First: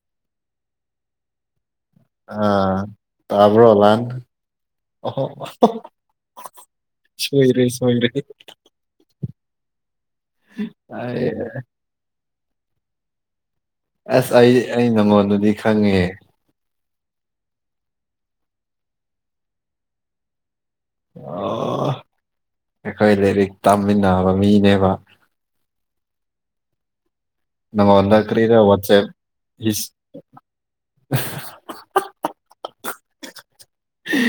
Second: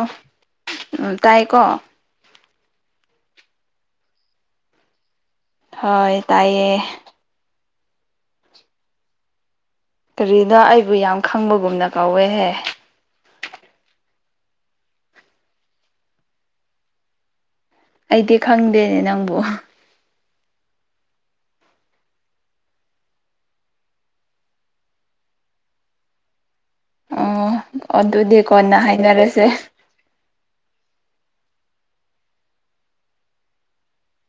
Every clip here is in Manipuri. ꯑꯣ ꯎꯝ ꯇꯥꯏꯀꯣ ꯑ ꯇꯕ꯭ꯔꯣ ꯂꯥꯟ ꯑꯣ ꯍꯣꯏ ꯇꯥꯏꯌꯦ ꯁꯣꯏꯣꯏꯔꯦ ꯁꯣꯏꯔꯦ ꯀꯔꯤꯅ ꯑꯩꯕꯨ ꯌꯥꯝ ꯑꯩ ꯈꯪꯕꯒꯨꯝꯅ ꯀꯧꯋꯦꯍꯦ ꯑꯁ ꯑꯩ ꯑꯩ ꯅꯉꯣꯟꯗꯗꯤ ꯈꯪꯉꯦ ꯑꯩꯗꯤ ꯈꯪꯗꯦꯅꯦ ꯅꯪꯕꯨ ꯑꯣ ꯑꯩꯈꯣꯏ ꯂꯥꯏꯔꯤꯛ ꯇꯥꯃꯤꯟꯅꯕ ꯃꯤꯅꯦꯕ ꯑꯣ ꯅꯪꯉꯣꯟꯗ ꯑꯗꯨꯗꯤ ꯀꯔꯤꯔ ꯀꯣꯟꯅ ꯋꯥꯆꯦꯞ ꯍꯥꯏꯅꯔꯁꯦ ꯍꯤꯁ [unintelligible] [unintelligible]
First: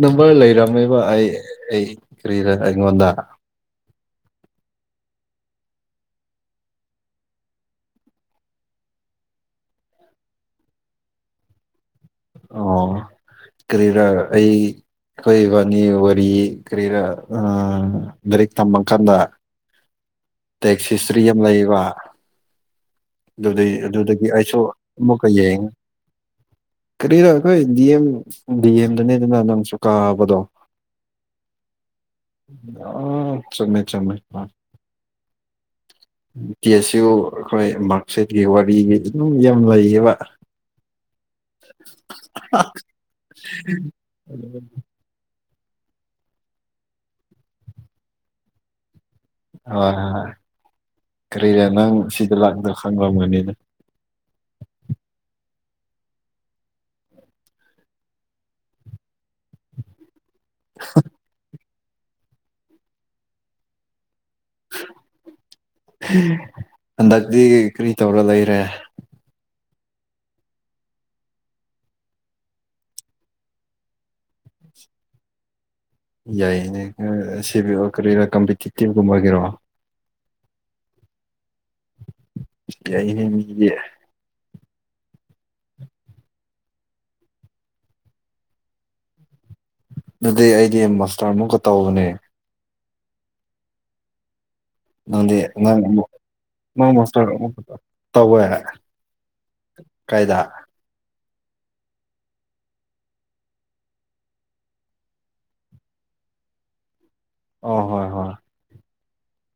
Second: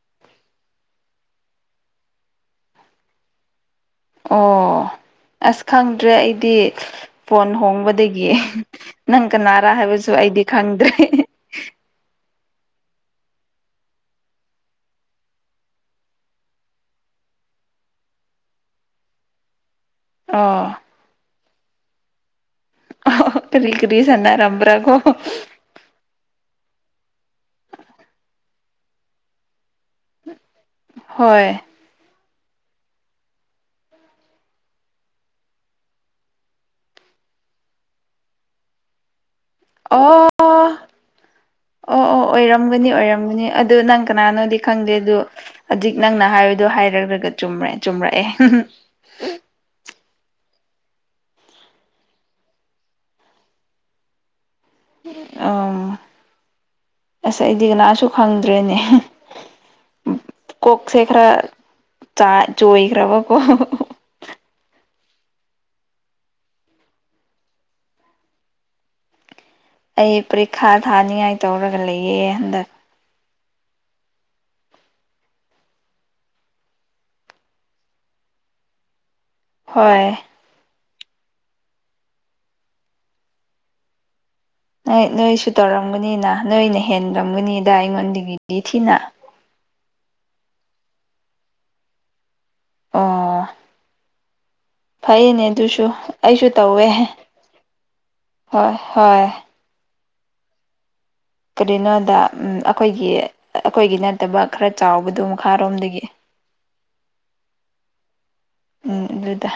ꯅꯝꯕꯔ ꯂꯩꯔꯝꯃꯦꯕ ꯑꯩ ꯑꯩ ꯀꯔꯤꯗ ꯑꯩꯉꯣꯟꯗ ꯑꯣ ꯑꯁ ꯈꯪꯗ꯭ꯔꯦ ꯑꯩꯗꯤ ꯐꯣꯟ ꯍꯣꯡꯕꯗꯒꯤ ꯅꯪ ꯀꯅꯥꯔꯥ ꯍꯥꯏꯕꯁꯨ ꯑꯩꯗꯤ ꯈꯪꯗ꯭ꯔꯦ ꯑꯣ ꯀꯔꯤꯔ ꯑꯩ ꯑꯩꯈꯣꯏ ꯏꯕꯥꯅꯤ ꯋꯥꯔꯤ ꯀꯔꯤꯔꯥ ꯂꯥꯏꯔꯤꯛ ꯇꯝꯃ ꯀꯥꯟꯗ [unintelligible] ꯑꯣ ꯇꯦꯛꯁꯤ ꯁꯇ꯭ꯔꯤ ꯑꯃ ꯂꯩꯕ ꯀꯔꯤ ꯑꯗꯨꯩ ꯀꯔꯤ ꯑꯗꯨꯗꯒꯤ ꯑꯩꯁꯨ ꯁꯥꯟꯅꯔꯝꯕ꯭ꯔꯥꯀꯣ ꯑꯃꯨꯛꯀ ꯌꯦꯡꯉ ꯀꯔꯤꯅꯣ ꯑꯩꯈꯣꯏ ꯗꯤꯦꯝ ꯗꯤꯦꯝꯗꯅꯦꯗꯅ ꯅꯪ ꯀꯥꯕꯗꯣ ꯍꯣꯏ ꯑꯥ ꯆꯨꯝꯃꯦ ꯆꯨꯝꯃꯦ ꯑ ꯇꯤ ꯑꯦꯁ ꯌꯨ ꯑꯩꯈꯣꯏ ꯃꯥꯔꯛꯁꯤꯠꯀꯤ ꯋꯥꯔꯤꯒꯤ ꯅꯨꯡ ꯌꯥꯝ ꯂꯩꯌꯦꯕ ꯑꯣ ꯑꯣ ꯑꯣ ꯑꯣꯏꯔꯝꯒꯅꯤ ꯑꯣꯏꯔꯝꯒꯅꯤ ꯑꯗꯨ ꯅꯪ ꯀꯅꯥꯅꯣꯗꯤ ꯍꯣꯏ ꯈꯪꯗꯦ ꯑꯗꯨ ꯍꯧꯖꯤꯛ ꯅꯪꯅ ꯍꯥꯏꯕꯗꯣ ꯍꯥꯏꯔꯒ ꯆꯨꯝꯦ ꯆꯨꯝꯔꯛꯑꯦ ꯍ ꯍꯣꯏ ꯍꯣꯏ ꯀꯔꯤꯔ ꯅꯪ ꯁꯤꯗ ꯂꯥꯛꯗ ꯈꯪꯕꯝꯒꯅꯤꯅ ꯑꯣ ꯑꯁ ꯑꯩꯗꯤ ꯀꯅꯥꯁꯨ ꯈꯪꯗ꯭ꯔꯦꯅꯦ ꯀꯣꯛꯁꯦꯈ꯭ꯔ ꯆꯥ ꯆꯍꯤꯈ꯭ꯔꯕ ꯀꯣ ꯍꯟꯗꯛꯇꯤ ꯀꯔꯤ ꯇꯧꯔ ꯂꯩꯔꯦ ꯑꯩ ꯄꯔꯤꯈꯥ ꯊꯥꯅꯤꯉꯥꯏ ꯇꯧꯔꯒ ꯂꯩꯌꯦꯦ ꯍꯟꯗꯛ ꯌꯥꯏꯅꯦ ꯁꯤ ꯀꯔꯤꯔ ꯀꯝꯤꯤꯒꯨꯝꯕꯒꯤꯦꯔ ꯍꯣꯏ ꯌꯥꯏꯅꯦ ꯅꯣꯏ ꯅꯣꯏꯁꯨ ꯇꯧꯔꯝꯒꯅꯤꯅ ꯅꯣꯏꯅ ꯍꯦꯟꯂꯝꯝꯒꯅꯤꯗ ꯑꯩꯉꯣꯟꯗꯒꯤꯗꯤ ꯊꯤꯅ [unintelligible] ꯑꯗꯨꯗꯤ ꯑꯩꯗꯤ ꯃꯁꯇꯔ ꯑꯃꯨꯛꯀ ꯇꯧꯕꯅꯦ ꯑꯣ ꯅꯪꯗꯤ ꯐꯩꯅꯦ ꯅꯪ ꯑꯗꯨꯁꯨ ꯑꯩꯁꯨ ꯇꯧꯋꯦ ꯑꯃꯛ ꯅꯣꯁꯇꯔ ꯇꯧꯕ ꯍꯥꯏꯔ ꯍꯣꯏ ꯍꯣꯏ ꯀꯥꯏꯗ ꯀꯔꯤꯅꯣꯗ ꯑꯩꯈꯣꯏꯒꯤ ꯑꯩꯈꯣꯏꯒꯤ ꯅꯠꯇꯕ ꯈꯔ ꯆꯥꯎꯕꯗꯣ ꯃꯈꯥꯔꯣꯝꯗꯒꯤ [unintelligible] ꯑ ꯍꯣꯏ ꯍꯣꯏ ꯎꯝ ꯑꯗꯨꯒꯗ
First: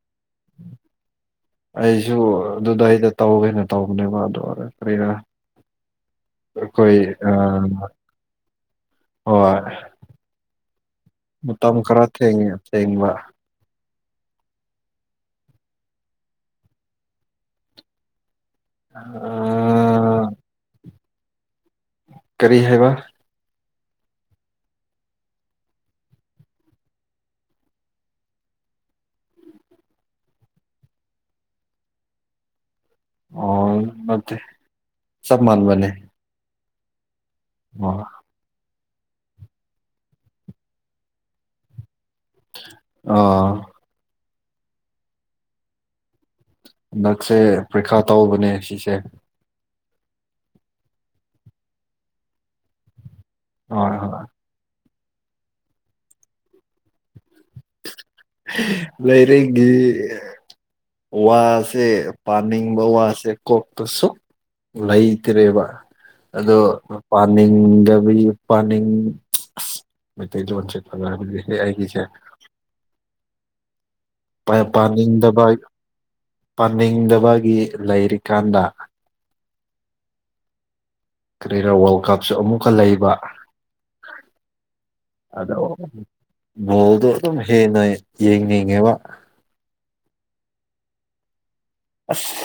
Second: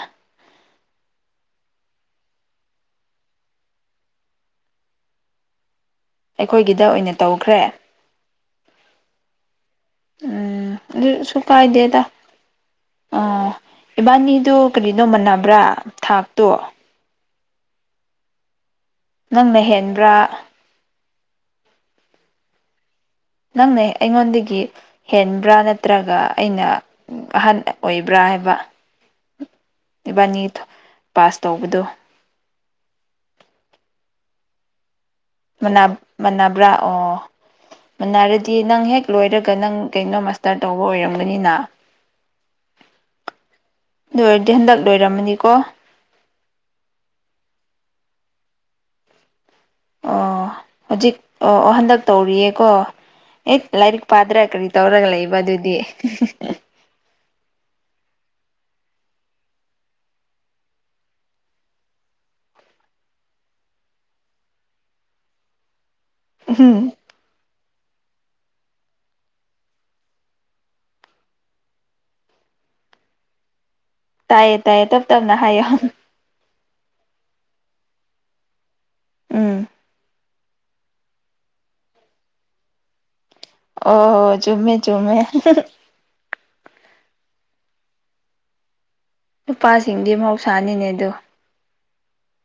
ꯑꯩꯁꯨ ꯑꯗꯨꯗ ꯑꯩꯗ ꯇꯧꯒꯦꯅ ꯇꯧꯕꯅꯦꯕ ꯑꯗꯨ ꯑꯣꯏꯔ ꯀꯔ ꯑꯩꯈꯣꯏꯒꯤꯗ ꯀꯣꯏ ꯑꯣꯏꯅ ꯑ ꯇꯧꯈ꯭ꯔꯦ ꯋꯥ ꯎꯝ ꯑꯗꯨꯁꯨ ꯃꯇꯝ ꯀꯥꯏꯗꯦꯗ ꯈꯔ ꯊꯦꯡꯉꯦ ꯊꯦꯡꯕ ꯑꯥ ꯏꯕꯥꯅꯤꯗꯨ ꯀꯔꯤꯅꯣꯃꯕ꯭ꯔꯥ ꯊꯥꯛꯇꯣ ꯅꯪꯅ ꯍꯦꯟꯕ꯭ꯔꯥ ꯀꯔꯤ ꯍꯥꯏꯕ ꯅꯪꯅꯦ ꯑꯩꯉꯣꯟꯗꯒꯤ ꯍꯦꯟꯕ꯭ꯔꯥ ꯅꯠꯇ꯭ꯔꯒ ꯑꯩꯅ ꯑꯍꯟ ꯑꯣꯏꯕ꯭ꯔꯥ ꯍꯥꯏꯕ ꯏꯕꯥꯅꯤ ꯄꯥꯁ ꯇꯧꯕꯗꯣ ꯑꯣ ꯃꯦ ꯃꯅꯕ꯭ꯔꯥ ꯑꯣ ꯑꯣ ꯃꯅꯔꯗꯤ ꯅꯪ ꯍꯦꯛ ꯂꯣꯏꯔꯒ ꯅꯪ ꯀꯩꯅꯣ ꯃꯥꯁꯇꯔ ꯇꯧꯕ ꯑꯣꯏꯔꯝꯒꯅꯤꯅ ꯑ ꯂꯣꯏꯔꯗꯤ ꯍꯟꯗꯛ ꯂꯣꯏꯔꯝꯃꯅꯤꯀꯣ ꯍꯟꯗꯛꯁꯦ ꯄ꯭ꯔꯤꯈꯥ ꯇꯧꯕꯅꯦ ꯁꯤꯁꯦ ꯑꯣ ꯍꯧꯖꯤꯛ ꯑꯣ ꯑꯣ ꯍꯟꯗꯛ ꯇꯧꯔꯤꯌꯦꯀꯣ ꯑꯦ ꯍꯣꯏ ꯂꯥꯏꯔꯤꯛ ꯍꯣꯏ ꯄꯥꯗ꯭ꯔꯥ ꯀꯔꯤ ꯇꯧꯔꯒ ꯂꯩꯕ ꯑꯗꯨꯗꯤ ꯂꯩꯔꯦꯒꯤ ꯋꯥꯁꯦ ꯄꯅꯤꯕ ꯋꯥꯁꯦ ꯀꯣꯛ ꯇ ꯁ ꯂꯩꯇ꯭ꯔꯦꯕ ꯑꯗꯣ ꯎꯝ ꯄꯥꯅꯤꯡꯗꯕꯤ ꯄꯥꯅꯤꯡ ꯃꯖ ꯆꯦ ꯄ ꯍꯥꯏꯁ ꯇꯥꯏꯌꯦ ꯇꯥꯏꯌꯦ ꯇꯞ ꯇꯞꯅ ꯄꯥꯅꯤꯡꯗꯕ ꯍꯥꯏꯌꯣ ꯄꯥꯅꯤꯡꯗꯕꯒꯤ ꯂꯩꯔꯤꯀꯥꯟꯗ ꯎꯝ ꯀꯔꯤꯔ ꯋꯥꯔꯜ ꯀꯞꯁꯨ ꯑꯃꯨꯛꯀ ꯂꯩꯕ ꯑꯣ ꯆꯨꯝꯃꯦ ꯆꯨꯝꯃꯦ ꯑꯗꯣ ꯕꯣꯜꯗꯣ ꯑꯗꯨꯝ ꯍꯦꯟꯅ ꯌꯦꯡꯅꯤꯡꯉꯦꯕ ꯅꯨꯄꯥꯁꯤꯡꯗꯤ ꯃꯍꯧꯁꯥꯅꯤꯅꯦ ꯑꯗ ꯑꯁ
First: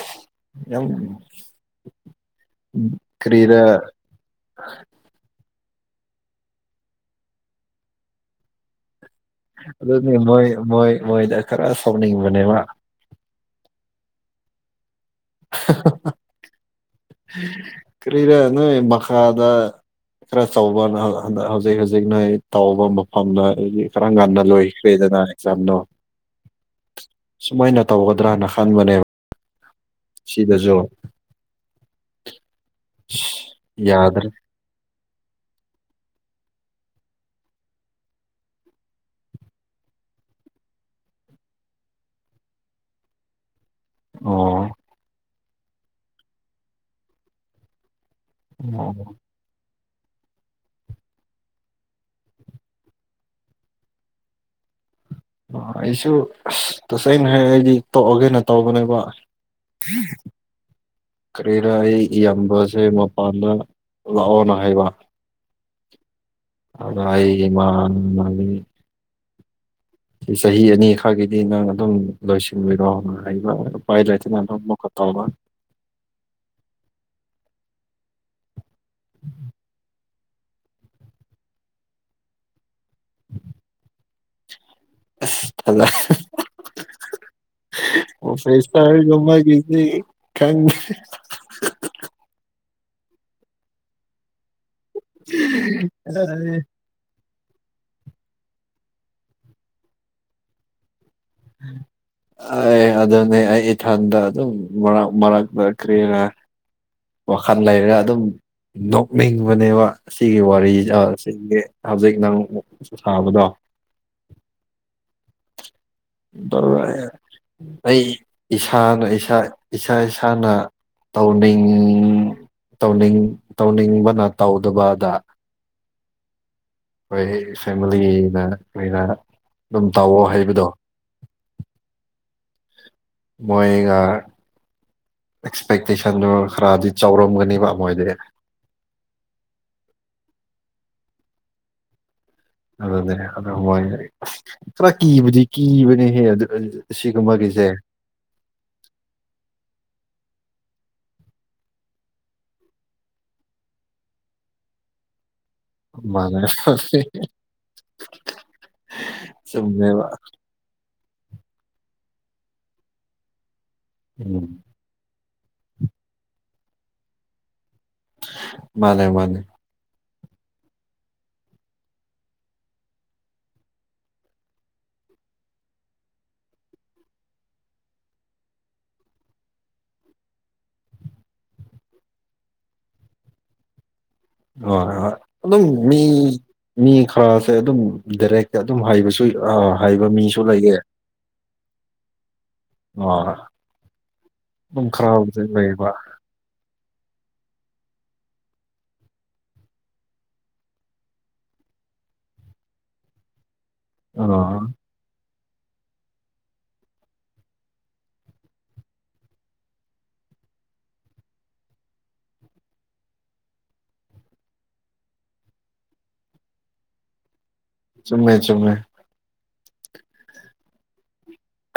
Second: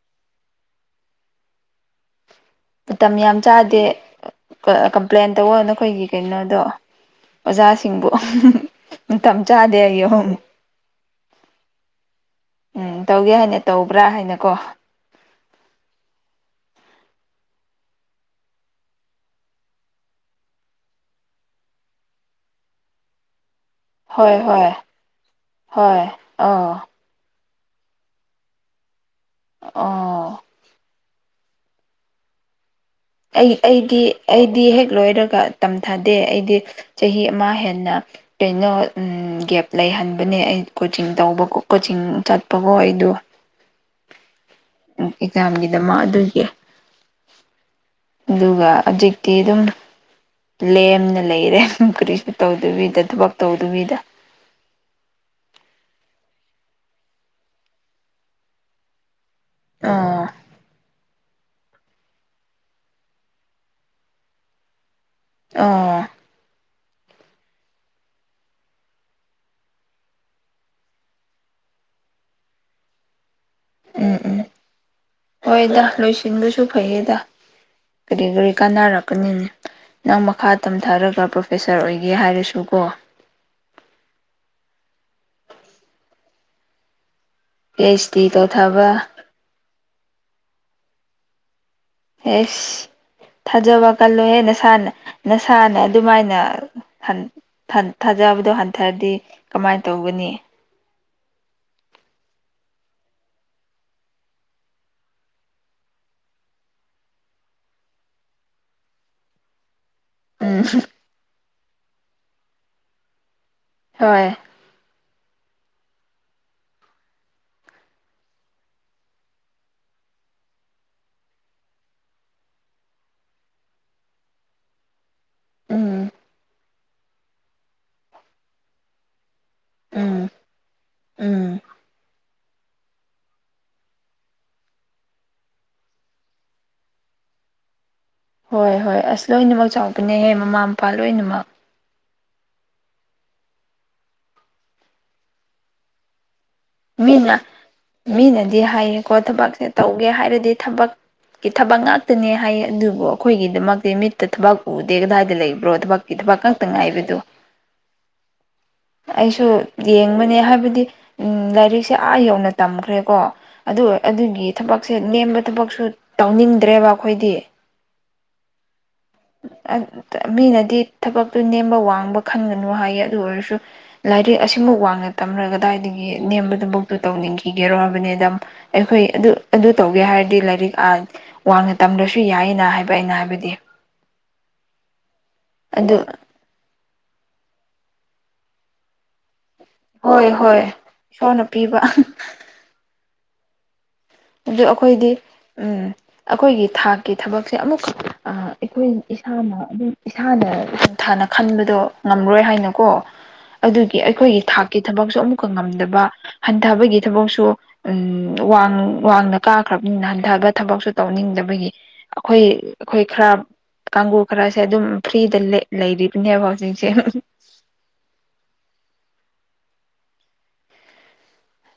ꯃꯇꯝ ꯌꯥꯝ ꯀꯔꯤꯔ ꯆꯥꯗꯦ ꯀꯝꯄ꯭ꯂꯦꯟ ꯇꯧꯕ ꯅꯈꯣꯏꯒꯤ ꯀꯩꯅꯣꯗꯣ ꯑꯣꯖꯥꯁꯤꯡꯕꯨ ꯃꯇꯝ ꯆꯥꯗꯦ ꯑꯩ ꯑꯗꯨꯅꯤ ꯑꯍꯨꯝ ꯃꯣꯏ ꯃꯣꯏ ꯃꯣꯏꯗ ꯈꯔ ꯁꯥꯎꯅꯤꯡꯕꯅꯦꯕ ꯎꯝ ꯇꯧꯒꯦ ꯍꯥꯏꯅꯤ ꯇꯧꯕ꯭ꯔꯥ ꯍꯥꯏꯅꯀꯣ [unintelligible] ꯀꯔꯤꯔꯅ ꯃꯁꯥꯗ ꯈꯔ ꯆꯥꯎꯧꯕ ꯍꯧꯖꯤꯛ ꯍꯧꯖꯤꯛꯅ ꯇꯥꯎꯕ ꯃꯐꯝꯗ ꯑꯗꯒꯤ ꯀꯔꯝ ꯍꯣꯏ ꯀꯥꯟꯗ ꯍꯣꯏ ꯂꯣꯏꯈ꯭ꯔꯦꯗꯅ ꯑꯦꯛꯖꯥꯝꯅꯣ ꯍꯣꯏ ꯑꯥ ꯁꯨꯃꯥꯏꯅ ꯇꯧꯒꯗ꯭ꯔꯅ ꯈꯟꯕꯅꯦꯕ ꯑꯣ ꯁꯤꯗꯁꯨ ꯑꯩ ꯑꯩꯗꯤ ꯌꯥꯗ꯭ꯔꯦ ꯑꯩꯗꯤ ꯍꯦꯛ ꯂꯣꯏꯔꯒ ꯇꯝꯊꯥꯗ ꯗꯦ ꯑꯩꯗꯤ ꯆꯍꯤ ꯑꯃ ꯍꯦꯟꯅ ꯀꯩꯅꯣ ꯒꯦꯞ ꯂꯩꯍꯟꯕꯅꯦ ꯑꯩ ꯀꯣꯆꯤꯡ ꯇꯧꯕ ꯀꯣꯆꯤꯡ ꯆꯠꯄꯀꯣ ꯑꯩꯗꯣ ꯑꯣ ꯑꯦꯛꯖꯥꯝꯒꯤꯗꯃꯛ ꯑꯗꯨꯒꯤ ꯑꯗꯨꯒ ꯑꯣ ꯍꯧꯖꯤꯛꯇꯤ ꯑꯗꯨꯝ ꯂꯦꯝꯅ ꯂꯩꯔꯦ ꯀꯔꯤꯁꯨ ꯇꯧꯗꯕꯤꯗ ꯊꯕꯛ ꯇꯧꯗꯕꯤꯗ [inaudible] ꯑꯩꯁꯨ ꯇꯁꯦꯡꯅ ꯍꯥꯏꯔ ꯑꯩꯗꯤ ꯇꯣꯛꯑꯒꯦꯅ ꯇꯧꯕꯅꯦꯕ ꯑꯥ [unintelligible] ꯀꯔꯤꯔ ꯑꯩ ꯏꯌꯥꯝꯕꯁꯦ ꯃꯄꯥꯟꯗ ꯂꯥꯛꯑꯣꯅ ꯍꯥꯏꯕ ꯑꯥ ꯑ ꯑꯩ ꯃꯥ ꯃꯥꯅꯤ ꯆꯍꯤ ꯑꯅꯤ ꯈꯛꯒꯤꯗꯤ ꯅꯪ ꯑꯗꯨꯝ ꯂꯣꯏꯁꯤꯟꯕꯤꯔꯣ ꯎꯝ ꯎꯝ ꯍꯣꯏꯗ [unintelligible] ꯂꯣꯏꯁꯤꯟꯕꯁꯨ ꯐꯩꯌꯦꯗ ꯀꯔꯤ ꯀꯔꯤ ꯀꯥꯟꯅꯔꯛꯀꯅꯤꯅꯦ ꯅꯪ ꯃꯈꯥ ꯇꯝꯊꯔꯒ ꯄ꯭ꯔꯣꯐꯦꯁꯔ ꯑꯣꯏꯒꯦ ꯍꯥꯏꯔꯁꯨ ꯀꯣ [inaudible] ꯑꯁ ꯄꯤ ꯑꯩꯆ ꯗꯤ ꯑꯣ ꯇꯧꯊꯕ ꯐꯦꯁꯥꯔ ꯅꯣꯡꯃꯩꯒꯤꯗꯤ ꯈꯪꯗꯔꯦ ꯑꯦꯁ ꯊꯥꯖꯕ ꯀꯜꯂꯨꯍꯦ ꯅꯁꯥꯅ ꯅꯁꯥꯅ ꯑꯗꯨꯃꯥꯏꯅ ꯈꯟ ꯊꯥ ꯊꯥꯖꯕꯗꯣ ꯍꯟꯊꯔꯗꯤ ꯀꯃꯥꯏꯟ ꯇꯧꯒꯅꯤ꯫ [unintelligible] ꯑꯦ ꯑꯗꯨꯅꯦ ꯑꯩ ꯏꯊꯟꯗ ꯑꯗꯨꯝ ꯃꯔꯛ ꯃꯔꯛꯇ ꯀꯔꯤꯔ ꯋꯥꯈꯜ ꯂꯩꯔꯒ ꯑꯗꯨꯝ ꯅꯣꯛꯅꯤꯡꯕꯅꯦꯕ ꯁꯤꯒꯤ ꯎꯝ ꯋꯥꯔꯤ ꯁꯥꯕꯁꯤꯗꯤ ꯍꯧꯖꯤꯛ ꯅꯪ ꯁꯥꯕꯗꯣ ꯍꯣꯏ ꯇꯜꯂꯦ ꯑꯩ ꯏꯁꯥꯅ ꯏꯁꯥ ꯏꯁꯥ ꯏꯁꯥꯅ꯫ ꯇꯧꯅꯤꯡ ꯇꯧꯅꯤꯡ ꯇꯧꯅꯤꯡꯕꯅ ꯇꯧꯗꯕꯗ꯫ ꯎꯝ ꯍꯣꯏ ꯐꯦꯃꯤꯂꯤꯅ ꯂꯩꯅ ꯑꯗꯨꯝ ꯇꯧꯑꯣ ꯎꯝ ꯍꯥꯏꯕꯗꯣ꯫ ꯎꯝ ꯃꯣꯏꯒ ꯑꯦꯛꯁꯄꯦꯛꯇꯦꯁꯟꯗꯣ ꯈꯔꯗꯤ ꯆꯥꯎꯔꯝꯒꯅꯦꯕ ꯃꯣꯏꯗꯤ ꯍꯣꯏ ꯍꯣꯏ ꯑꯁ ꯂꯣꯏꯅꯃꯛ ꯆꯥꯎꯕꯅꯦꯍꯦ ꯃꯃꯥ ꯃꯄꯥ ꯂꯣꯏꯅꯃꯛ ꯑꯗꯨꯅꯦ ꯑꯗꯨ ꯍꯣꯏ ꯈꯔ ꯀꯤꯕꯨꯗꯤ ꯀꯤꯕꯅꯦꯍꯦ ꯑꯗꯨ ꯃꯤꯅ ꯑꯁꯤꯒꯨꯝꯕꯒꯤꯁꯦ ꯃꯤꯅꯗꯤ ꯍꯥꯏꯌꯦꯀꯣ ꯊꯕꯛꯁꯦ ꯇꯧꯒꯦ ꯍꯥꯏꯔꯗꯤ ꯊꯕꯛ ꯀꯤ ꯊꯕꯛ ꯉꯥꯛꯇꯅꯦ ꯍꯥꯏꯌꯦ ꯑꯗꯨꯕꯨ ꯑꯩꯈꯣꯏꯒꯤꯗꯃꯛꯇꯤ ꯃꯤꯠꯇ ꯊꯕꯛ ꯎꯗꯦ ꯀꯗꯥꯏꯗ ꯂꯩ ꯔꯣ ꯊꯕꯛꯀꯤ ꯊꯕꯛ ꯃꯥꯅꯦ ꯉꯇ ꯉꯥꯏꯕꯗꯨ ꯑꯩꯁꯨ ꯆꯨꯝꯃꯦꯕ ꯌꯦꯡꯕꯅꯦ ꯍꯥꯏꯕꯗꯤ ꯂꯥꯏꯔꯤꯛꯁꯦ ꯑꯥ ꯌꯧꯅ ꯇꯝꯈ꯭ꯔꯦꯀꯣ ꯑꯗꯨ ꯎꯝ ꯑꯗꯨꯒꯤ ꯊꯕꯛꯁꯦ ꯅꯦꯝꯕ ꯊꯕꯛꯁꯨ ꯇꯧꯅꯤꯡꯗ꯭ꯔꯦꯕ ꯑꯩꯈꯣꯏꯗꯤ ꯃꯥꯅꯦ ꯃꯥꯅꯦ ꯃꯤꯅꯗꯤ ꯊꯕꯛꯇꯨ ꯅꯦꯝꯕ ꯋꯥꯡꯕ ꯈꯟꯒꯅꯨ ꯍꯥꯏꯌꯦ ꯑꯗꯨ ꯑꯣꯏꯔꯁꯨ ꯂꯥꯏꯔꯤꯛ ꯑꯁꯤꯃꯨꯛ ꯋꯥꯡꯉ ꯇꯝꯔ ꯀꯗꯥꯏꯗꯒꯤ ꯅꯦꯝꯕꯗꯨꯐꯥꯎꯗ ꯇꯧꯅꯤꯡꯈꯤꯒꯦꯔꯣ ꯍꯥꯏꯕꯅꯤꯗ ꯑꯩꯈꯣꯏ ꯑꯗꯨ ꯑꯗꯨ ꯇꯧꯒꯦ ꯍꯥꯏꯔꯗꯤ ꯂꯥꯏꯔꯤꯛ ꯋꯥꯡꯅ ꯇꯝꯗ꯭ꯔꯁꯨ ꯌꯥꯏꯌꯦꯅ ꯍꯥꯏꯕ ꯑꯩꯅ ꯍꯥꯏꯕꯗꯤ ꯍꯣꯏ ꯍꯣꯏ ꯑꯗꯨꯝ ꯑꯗꯨ ꯃꯤ ꯃꯤ ꯈꯔꯁꯦ ꯑꯗꯨꯝ ꯗꯥꯏꯔꯦꯛꯇ ꯑꯗꯨꯝ ꯍꯥꯏꯕꯁꯨ ꯑ ꯍꯥꯏꯕ ꯍꯣꯏ ꯃꯤꯁꯨ ꯍꯣꯏ ꯂꯩꯌꯦ ꯏꯁꯣꯔꯅ ꯄꯤꯕ ꯑꯣ ꯑꯗꯨ ꯑꯩꯈꯣꯏꯗꯤ ꯎ ꯑꯩꯈꯣꯏꯒꯤ ꯊꯥꯛ ꯀꯤ ꯊꯕꯛꯁꯦ ꯑꯃꯨꯛꯈꯛ ꯑꯩꯈꯣꯏ ꯏꯁꯥꯅ ꯑꯗꯨꯝ ꯏꯁꯥꯅ ꯍꯟꯊꯥꯅ ꯈꯟꯕꯗꯣ ꯉꯝꯔꯣꯏ ꯍꯥꯏꯅꯀꯣ ꯑꯗꯨꯒꯤ ꯑ ꯑꯩꯈꯣꯏꯒꯤ ꯊꯥꯛꯀꯤ ꯊꯕꯛꯁꯨ ꯑꯃꯨꯛ ꯉꯝꯗꯕ ꯍꯟꯊꯕꯒꯤ ꯊꯕꯛꯁꯨ ꯎꯝ ꯋꯥꯡ ꯋꯥꯡꯅ ꯀꯥꯈ꯭ꯔꯕꯅꯤꯅ ꯍꯟꯊꯕ ꯊꯕꯛꯁꯨ ꯇꯧꯅꯤꯡꯗꯕꯒꯤ ꯑꯩꯈꯣꯏ ꯑꯩꯈꯣꯏ ꯈꯔ ꯀꯥꯡꯒꯨ ꯈꯔꯁꯦ ꯑꯗꯨꯝ ꯐ꯭ꯔꯤꯗ ꯂꯩ ꯂꯩꯔꯤꯕꯅꯦꯕ ꯍꯧꯖꯤꯛꯁꯦ ꯆꯨꯝꯃꯦ ꯆꯨꯝꯃꯦ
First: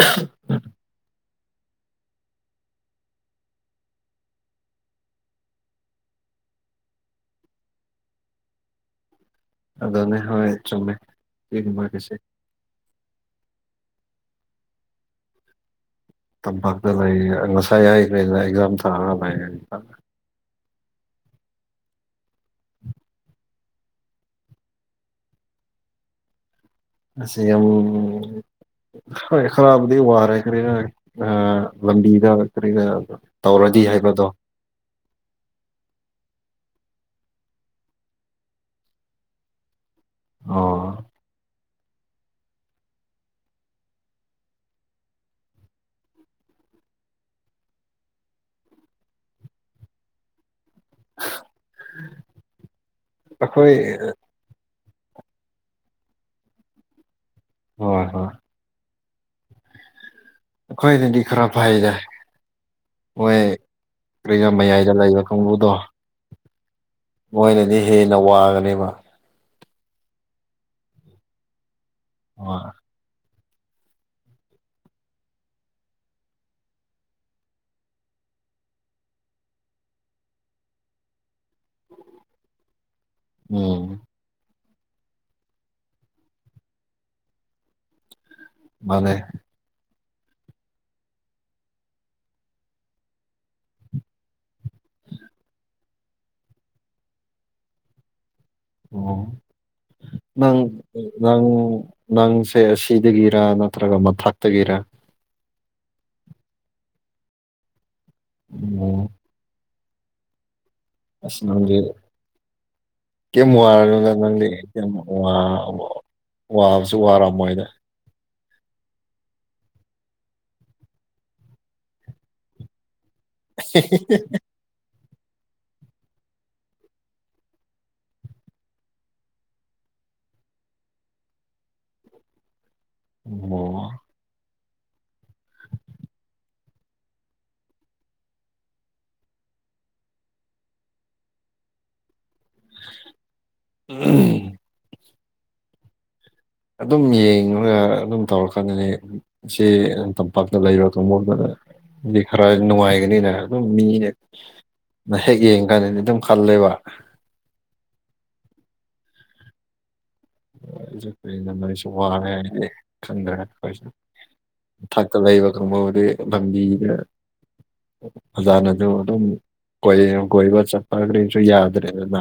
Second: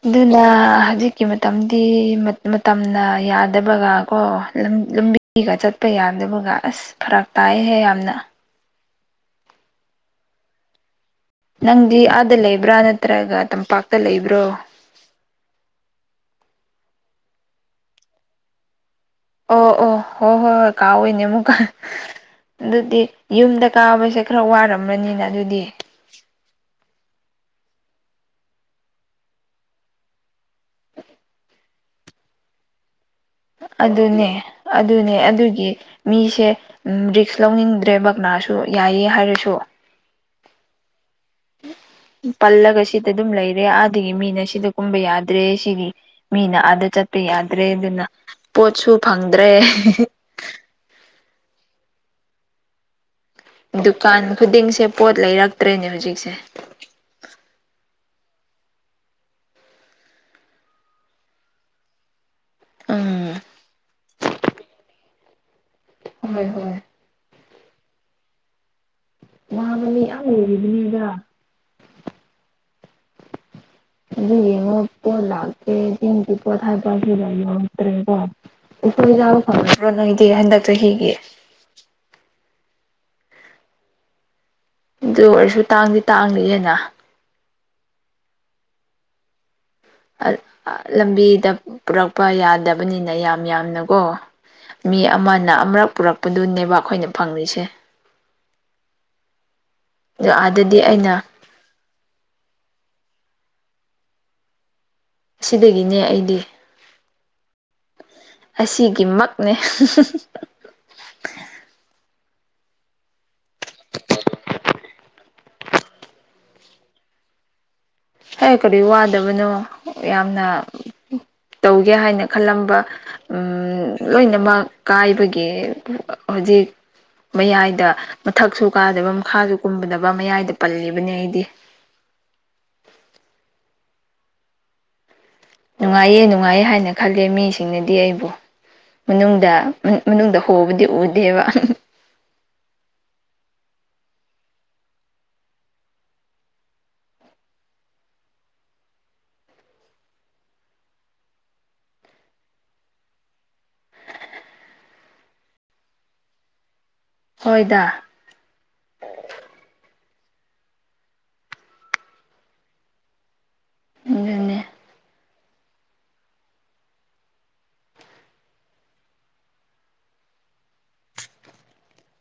ꯑꯗꯨꯅ ꯍꯧꯖꯤꯛ ꯀꯤ ꯃꯇꯝꯗꯤ ꯃꯇꯝꯅ ꯌꯥꯗꯕꯒ ꯀꯣ ꯂꯝ ꯂꯝꯕꯤꯒ ꯆꯠꯄ ꯌꯥꯟ ꯌꯗꯕꯒ ꯑꯁ ꯐꯔꯥꯛ ꯇꯥꯏꯍꯦ ꯌꯥꯝꯅ ꯑꯗꯨꯅꯦ ꯍꫭꯏ ꯆꯨꯝꯃꯦ ꯅꯪꯗꯤ ꯁꯤꯒꯨꯝꯕꯒꯤꯁꯦ ꯑꯥꯗ ꯂꯩꯕ꯭ꯔꯥ ꯅꯠꯇ꯭ꯔꯒ ꯇꯝꯄꯥꯛꯇ ꯂꯩꯕ꯭ꯔꯣ ꯇꯝꯄꯥꯛꯇ ꯂꯩꯌ‌ꯦ ꯉꯁꯥꯏ ꯍꯥꯏꯈ꯭ꯔꯦꯗ ꯑꯦꯛꯖꯥꯝ ꯊꯥꯔ ꯂꯩ ꯑꯣ ꯑꯣ ꯍꯣ ꯍꫭ ꯍꯣꯏ ꯍꯣꯏ ꯀꯥꯎꯋꯤꯏꯅꯦ ꯑꯃꯨꯛꯀ ꯑꯗꯨꯗꯤ ꯌꯨꯝꯗ ꯀꯥꯕꯁꯦ ꯈꯔ ꯋꯥꯔꯝꯃꯅꯤꯅ ꯑꯗꯨꯗꯤ ꯁꯤ ꯌꯥꯝ ꯍꫭ ꯈꯔꯕꯨꯗꯤ ꯑꯋꯥꯔꯦ ꯀꫪꯤꫪ ꯑ ꯂꯝꯕꯤꯗ ꯀꯔꯤꯒ ꯑꯗꯨꯅꯦ ꯑꯗꯨꯅꯦ ꯑꯗꯨꯒꯤ ꯃꯤꯁꯦ ꯎꯝ ꯔꯤꯛꯁ ꯂꯧꯅꯤꯡꯗ꯭ꯔꯦꯕꯛ ꯀꯅꯥꯁꯨ ꯌꯥꯏꯌꯦ ꯍꯥꯏꯔꯁꯨ ꯑꯣ ꯎꯝ ꯄꯜꯂꯒ ꯁꯤꯗ ꯑꯗꯨꯝ ꯂꯩꯔꯦ ꯑꯥꯗꯒꯤ ꯃꯤꯅ ꯁꯤꯗ ꯀꯨꯝꯕ ꯌꯥꯗ꯭ꯔꯦ ꯁꯤꯒꯤ ꯃꯤꯅ ꯑꯥꯗ ꯆꯠ ꯌꯥꯗ꯭ꯔꯦ ꯑꯗꯨꯅ ꯄꯣꯠꯁꯨ ꯐꯪꯗ꯭ꯔꯦ [unintelligible] ꯗꯨꯀꯥꯟ ꯈꯨꯗꯤꯡꯁꯦ ꯄꯣꯠ ꯂꯩꯔꯛꯇ꯭ꯔꯦꯅꯦ ꯍꯧꯖꯤꯛꯁꯦ ꯍꯣꯏ ꯍꯣꯏ ꯑꯩꯈꯣꯏꯅꯦꯗꯤ ꯈꯔ ꯐꯩꯗ ꯎꯝ ꯍꯣꯏ ꯀꯔꯤ ꯃꯌꯥꯏꯗ ꯂꯩꯌ ꯀꯕꯨꯗꯣ ꯍꯣꯏ ꯍꯣꯏ ꯃꯣꯏꯒꯤꯗꯤ ꯍꯦꯟꯅ ꯋꯥꯒꯅꯦꯕ ꯋꯥꯕꯅ‌ꯦ ꯌꯥꯝ ꯑꯣꯏꯔꯤꯕꯅꯦꯒ ꯑ ꯑꯗꯨ ꯌꯦꯉꯄ ꯂꯥꯛꯦꯇ ꯀꯊꯥꯏ ꯄꯁꯤ ꯌꯠꯇ꯭ꯔꯦ ꯀꯣ ꯎꯨꯁꫭꯏ ꯆꯥꯕ ꯐꯪꯗ꯭ꯔꯣ ꯅꯪꯗꯤ ꯍꯟꯗꯛꯇ ꯆꯍꯤꯒꯤ ꯎꯝ ꯑꯗꯨ ꯑꯣꯏꯔꯁꯨ ꯇꯥꯡꯗꯤ ꯇꯥꯡꯂꯤꯑꯦꯅ ꯃꯅꯦ ꯑ ꯑ ꯂꯝꯕꯤꯗ ꯄꯨꯔꯛꯄ ꯌꯥꯗꯕꯅꯤꯅ ꯌꯥꯝ ꯌꯥꯝꯅꯀꯣ ꯃꯤ ꯑꯃꯅ ꯑꯃꯨꯔꯛ ꯄꯨꯔꯛꯄꯗꯨꯅꯦꯕ ꯑꯩꯈꯣꯏꯅ ꯐꯪꯂꯤꯁꯦ ꯑꯣ ꯑꯗꯣ ꯅꯪ ꯑꯥꯗꯗꯤ ꯑꯩꯅ ꯅꯪ ꯅꯪꯁꯦ ꯁꯤ ꯇꯒꯤꯔꯥ ꯅꯠꯇ꯭ꯔꯒ ꯃꯪꯊꯛꯇꯒꯦꯔ ꯁꯤꯗꯒꯤꯅ‌ꯦ ꯑꯩꯗꯤ ꯎꯝ ꯑꯁꯤꯒꯤꯃꯛꯅ‌ꯦ ꯑꯁ ꯅꯪꯗꯤ ꯀꯝ ꯋꯥ ꯀ ꯋꯥ ꯋꯥꯕꯁꯨ ꯋꯥꯔꯝꯃꯣꯏꯗ ꯍꯦ ꯀꯔꯤ ꯋꯥꯗꯕꯅꯣ ꯌꯥꯝꯅ ꯇꯧꯒꯦ ꯍꯥꯏꯅ ꯈꯜꯂꯝꯕ ꯎꯝ ꯂꯣꯏꯅꯃꯛ ꯀꯥꯏꯕꯒꯤ ꯀ ꯍꯧꯖꯤꯛ ꯃꯌꯥꯏꯗ ꯃꯊꯛꯁꯨ ꯀꯥꯗꯕ ꯃꯈꯥꯁꯨ ꯀꯨꯝꯕꯗꯕ ꯃꯌꯥꯏꯗ ꯄꯜꯂꯤꯕꯅꯦ ꯑꯩꯗꯤ ꯑꯣ ꯅꯨꯡꯉꯥꯏꯌꯦ ꯅꯨꯡꯉꯥꯏꯌꯦ ꯍꯥꯏꯅ ꯈꯂꯦ ꯃꯤꯁꯤꯡꯅꯗꯤ ꯑꯩꯕꯨ ꯃꯅꯨꯡꯗ ꯃꯅꯨꯡꯗ ꯍꯣꯕꯨꯗꯤ ꯎꯗꯦꯕ ꯎꯝ ꯑꯗꯨꯝ ꯌꯦꯡꯉꯒ ꯑꯗꯨꯝ ꯇꯧꯔꯀꯗꯅꯦ ꯁꯤ ꯇꯝꯄꯥꯛꯇ ꯂꯩꯔꯣ ꯈꯣꯡꯕꯗ ꯗꯤ ꯈꯔ ꯅꯨꯡꯉꯥꯏꯒꯅꯤꯅ ꯑꯗꯨꯝ ꯃꯤꯅꯦ ꯅ ꯍꯦꯛ ꯌꯦꯡꯀꯥꯟꯗꯗꯤ ꯑꯗꯨꯝ ꯈꯜꯂꯦꯕ ꯍꯣꯏꯗ ꯁꯨ ꯀꯔꯤꯅ ꯃꯔꯤꯁꯨ ꯋꯥꯔꯦ ꯍꯥꯏꯅꯗꯤ ꯈꯪꯗꯔꯦ ꯍ ꯑꯗꯨꯅꯦ ꯊꯛꯇ ꯂꯩꯕ ꯈꯪꯕꯕꯨꯗꯤ ꯐꯝꯕꯤꯗ ꯑꯣꯖꯥ ꯅ ꯑꯗꯨꯝ ꯀꯣꯏ ꯀꯣꯏꯕ ꯆꯠꯄꯈꯔꯤꯅꯁꯨ ꯌꯥꯗ꯭ꯔꯦꯗꯅ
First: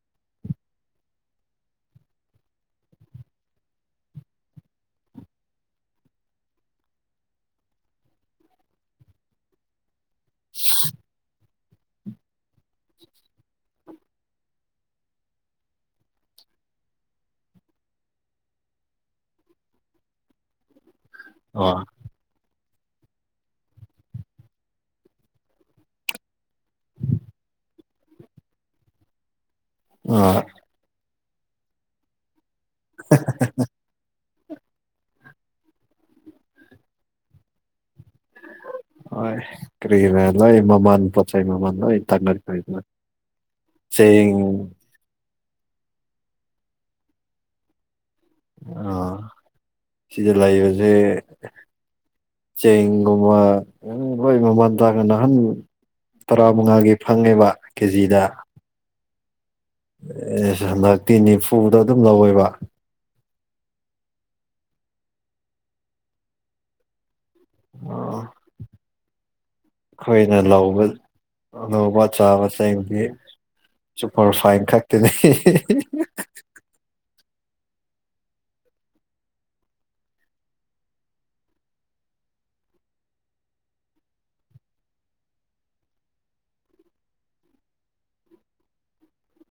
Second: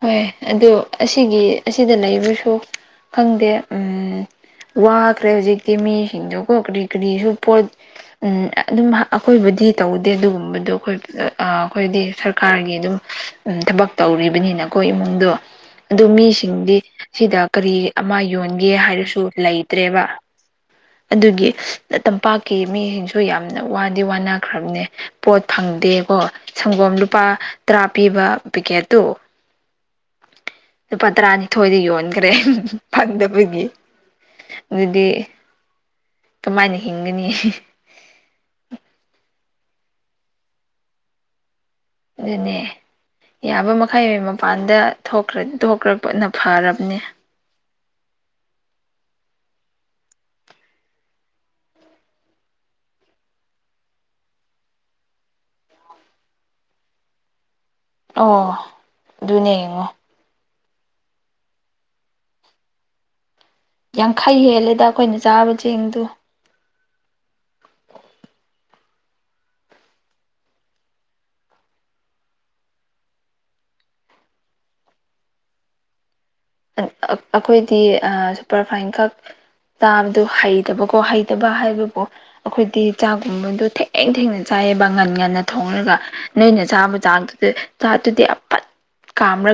ꯍꯣꯏ ꯑꯗꯨ ꯑꯁꯤꯒꯤ ꯑꯁꯤꯗ ꯂꯩꯕꯁꯨ ꯈꯪꯗꯦ ꯎ ꯋꯥꯈ꯭ꯔꯦ ꯍꯧꯖꯤꯛꯇꯤ ꯃꯤꯁꯤꯡꯗꯣꯀꯣ ꯀꯔꯤ ꯀꯔꯤꯁꯨ ꯄꯣꯠ ꯎꯝ ꯑꯗꯨꯝ ꯑꯩꯈꯣꯏꯕꯨꯗꯤ ꯇꯧ ꯑꯗꯨꯒꯨꯝꯕꯗꯣ ꯑꯩꯈꯣꯏ ꯑꯩꯈꯣꯏꯗꯤ ꯁꯔꯀꯥꯔꯒꯤ ꯑꯗꯨꯝ ꯊꯕꯛ ꯇꯧꯔꯤꯕꯅꯤꯅ ꯑꯩꯈꯣꯏ ꯏꯃꯨꯡꯗꯣ ꯑꯗꯨ ꯃꯤꯁꯤꯡꯗꯤ ꯁꯤꯗ ꯀꯔꯤ ꯑꯃ ꯌꯣꯟꯒꯦ ꯍꯥꯏꯔꯁꯨ ꯂꯩꯇ꯭ꯔꯦꯕ ꯑꯗꯨꯒꯤ ꯑꯣ ꯇꯝꯄꯥꯛꯀꯤ ꯀ ꯃꯤꯁꯤꯡꯁꯨ ꯌꯥꯝꯅ ꯋꯥꯗꯤ ꯋꯥꯅꯈ꯭ꯔꯕꯅꯦ ꯄꯣꯠ ꯐꯪꯗꯦꯀꯣ ꯁꯪꯒꯣꯝ ꯂꯨꯄꯥ ꯇꯔꯥ ꯄꯤꯕ ꯄꯤꯀꯦꯠꯇꯨ ꯑ ꯂꯨꯄꯥ ꯇꯔꯥꯅꯤꯊꯣꯏꯗ ꯌꯣꯟꯈ꯭ꯔꯦ ꯐꯪꯗꯕꯒꯤ ꯑꯗꯨꯗꯤ ꯀꯃꯥꯏꯅ ꯍꯤꯡꯒꯅꯤ [unintelligible] ꯑꯗꯨꯅꯦ ꯇꯥꯡꯈꯠꯈ꯭ꯔꯦꯗꯅ ꯌꯥꯕ ꯃꯈꯩ ꯆꯦꯡ ꯃꯄꯥꯟꯗ ꯊꯣꯛ ꯊꯣꯛꯣꯛꯈ꯭ꯔ ꯄꯣꯠꯅ ꯐꯥꯔꯕꯅꯦ [inaudible] ꯁꯤꯗꯥ ꯂꯥꯏꯕꯁꯦ ꯆꯦꯡꯒꯨꯝꯕ ꯎ ꯍꯣꯏ ꯃꯥꯃꯟ ꯇꯥꯡꯉꯦ ꯅꯍꯥꯟ ꯇꯔꯥꯃꯉꯥꯒꯤ ꯐꯪꯉꯤꯕ ꯀꯦꯖꯤꯗ ꯅꯦ ꯍꯟꯗꯛꯇꯤ ꯅꯤꯐꯨꯗ ꯑꯗꯨꯝ ꯂꯧꯋꯦꯕ ꯌꯥꯡꯈꯩ ꯍꯦꯜꯂꯦꯗ ꯑꯩꯈꯣꯏꯅ ꯆꯥꯕ ꯆꯦꯡꯗꯨ [inaudible] ꯑꯩꯈꯣꯏꯅ ꯂꯧꯕ ꯂꯧꯕ ꯆꯥꯕ ꯆꯦꯡꯗꯤ ꯁꯨꯄꯔꯐꯥꯜꯏ ꯈꯥꯛꯇꯅꯦ ꯑꯩꯈꯣꯏꯗꯤ ꯁꯨꯄꯔꯐꯥꯏꯟꯈꯛ ꯆꯥꯕꯗꯨ ꯍꯩꯇꯕꯀꯣ ꯍꯩꯇꯕ ꯍꯥꯏꯕꯕꯨ ꯑꯩꯈꯣꯏꯗꯤ ꯆꯥꯒꯨꯝꯕꯗꯨ ꯊꯦꯡ ꯊꯦꯡꯅ ꯆꯥꯏ ꯉꯟ ꯉꯟꯅꯥ ꯊꯣꯡꯉꯥꯒ ꯅꯣꯏꯅ ꯆꯥꯕ ꯆꯥꯛ ꯆꯥꯇꯨ ꯑꯠ ꯀꯥ